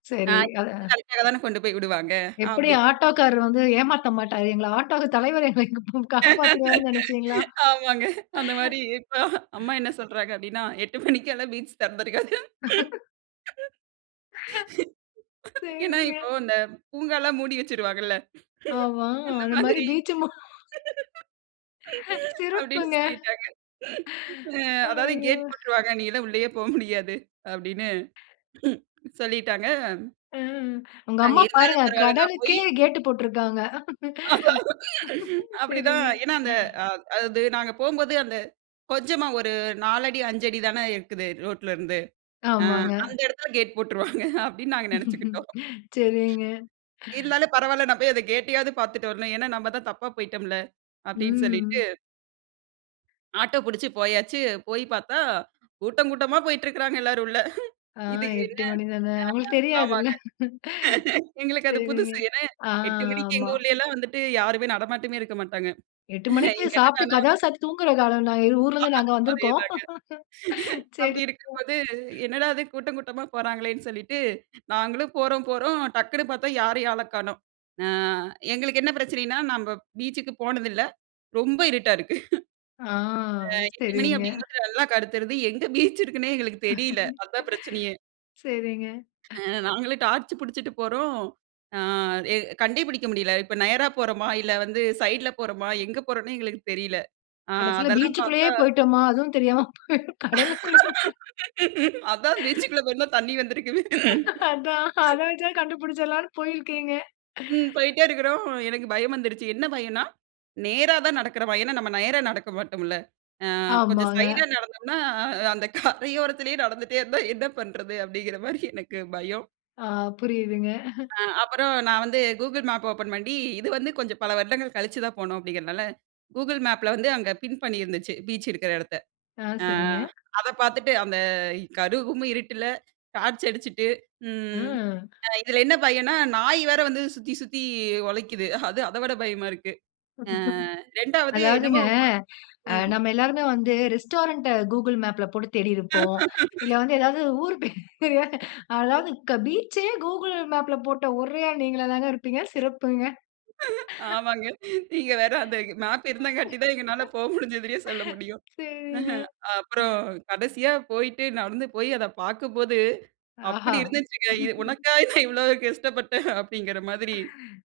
ஆ சரி. [unintelligible] ஆ. கரெக்டா தானே கொண்டு போய் விடுவாங்க எப்டி அப்டின்னு ஆட்டோ காரர் வந்து ஏமாத்த மாட்டாரு. எங்கள ஆட்டோ தலைவரு எங்கள காப்பாத்திருவாருன்னு நெனைச்சீங்களா? ஆமாங்க. அந்த மாரி இப்ப, அம்மா என்ன சொல்றாங்க அப்டின்னா, 8 மணிக்கெல்லாம் பீச் தெறந்திருக்காது. ஏன்னா, சரிங்க. இப்போ இந்த பூங்காலாம் மூடி வச்சுருவாங்கல்ல ஆமா, அந்த அது மாதிரி மாதிரி. பீச். மொ அப்டின்னு சிறப்புங்க. சொல்லிட்டாங்க. அ அதாவது ஐயோ! கேட் போட்ருவாங்க. நீ எல்லாம் உள்ளேயே போக முடியாது. அப்டின்னு சொல்லிட்டாங்க ம், உங்க நாங்க அம்மா இருந்தாலும் பாருங்க பரவாயில்ல நா போயி கடலுக்கே கேட் போட்டுருக்காங்க. அப்டிதான் சரிங்க. ஏன்னா அந்த அ அது நாங்க போம்போது, அந்த கொஞ்சமா ஒரு 4அடி 5 அடி தானே இருக்குது ரோட்ல இருந்து, ஆ ஆமாங்க. அந்த இடத்துல கேட் போட்ருவாங்க அப்டின்னு, நாங்க நெனைச்சுக்கிட்டோம். சரிங்க. இருந்தாலும் பரவாயில்ல, நான் போய் அத கேட்டையாவது பார்த்துட்டு வரணும். ஏன்னா நம்ம தான் தப்பா போயிட்டோம்ல அப்டின்னு சொல்லிட்டு ம். ஆட்டோ புடிச்சு போயாச்சு, போய் பார்த்தா கூட்டம் கூட்டமா போயிட்டு இருக்கறாங்க எல்லாரும் உள்ள. ஆ இதுக்கு என்ன 8 மணி தானே அவங்களுக்கு [unintelligible] தெரியாதுல்ல. ஆமாங்க. எங்களுக்கு அது சரிங்க, புதுசு ஏன்னா ஆ, 8 மணிக்கு எங்க ஆமா. ஊர்லல்லாம் வந்துட்டு, யாருமே நடமாட்டமே இருக்க மாட்டாங்க. 8 மணிக்கு இங்கே சாப்பிட்டு என்னடானா கதவ சாத்துட்டு தூங்குறக்காலம்ல ஆயிறும் ஊர்ல இருந்து நாங்க வந்திருக்கோம். அதேதாங்க. சரிங்க. அப்டி இருக்கும்போது என்னடா இது கூட்டம் கூட்டமா போறாங்களேன்னு சொல்லிட்டு, நாங்களும் போறோம் போறோம் டக்குனு பார்த்தா யாரையும் ஆள காணோம். ஆ எங்களுக்கு என்ன பிரச்சனைன்னா, நம்ம பீச்சுக்கு போனதில்ல ரொம்ப இருட்டா இருக்கு. ஆ ஆ 8 மணி சரிங்க. அப்படிங்கும் போது நல்லா கருத்துருது எங்கே பீச் இருக்குன்னே எங்களுக்கு தெரியல்ல. அதுதான் பிரச்சனையே. சரிங்க. அ நாங்களும் டார்ச் புடிச்சிட்டு போறோம், ஆ எ கண்டே புடிக்க முடியல இப்ப நேரா போறோமா? இல்ல வந்து சைடுல போறோமா? எங்க போறோம்ன்னே எங்களுக்கு தெரியல. அ கடைசில அதெல்லாம் பீச்க்குள்ளேயே பார்த்தா போய்ட்டோமா. அதுவும் தெரியாம போய் கடலுக்குள்ளேயே. அதான் பீச்க்குள்ள போயிருந்தா தண்ணீ வந்திருக்குமே. அதான் அத வச்சே கண்டுபுடுச்சிரலாம்ன்னு போயிருக்கீங்க. ம் போயிட்டே இருக்றோம் எனக்கு பயம் வந்துருச்சு. என்ன பயம்னா நேரா தான் நடக்கிறோமா? ஏன்னா நம்ம நேரா நடக்க மாட்டோம்ல. அ கொஞ்சம் ஆமாங்க. சைடுல நடந்தோம்னா அந்த கரையோரத்திலயே நடந்துகிட்டே இருந்தா, என்ன பண்றது? அப்டிங்கிற மாதிரி எனக்கு பயம். ஆ, புரியுதுங்க. ஆ அப்புறம் நான் வந்து கூகுள் மேப்ப ஓப்பன் பண்ணி, இது வந்து கொஞ்சம் பல வருடங்கள் கழிச்சுதான் போனோம் அப்டிங்கிறதுனால, கூகுள் மேப்ல வந்து அங்கே பின் பண்ணியிருந்துச்சு. பீச் இருக்கிற இடத்த. ஆ, அ சரிங்க. அத பார்த்துட்டு அந்த கரு 'கும்' இருட்டுல டார்ச் அடிச்சுட்டு ம் ம். இதில என்ன பயம்னா நாய் வேற வந்து சுத்தி சுத்தி குழைக்குது. அது அதை விட பயமா இருக்கு. ஆ 2வது அதாவதுங்க என்னமோ அ ம். நம்ம எல்லோருமே வந்து ரெஸ்டாரண்ட்ட கூகிள் மேப்ல போட்டு தேடிருப்போம். இல்ல வந்து ஏதாவது ஊர் பேரு அதாவது பீச்சயே கூகிள் மேப்ல போட்ட ஒரே ஆள் நீங்களாதாங்க இருப்பீங்க சிறப்புங்க. ஆமாங்க. நீங்க வேற அந்த மேப் இருந்தாங்காட்டி தான் எங்கனால போக முடிஞ்சதுன்னே சொல்ல முடியும். சேரிங்க. அஹ் அப்புறம் கடைசியா போயிட்டு நடந்து போயி அதை பார்க்கும்போது, ஆஹா! அப்டி இருந்துச்சுங்க. உனக்கா இவ்வளவு கஷ்டப்பட்டேன் அப்படின்கிற மாதிரி.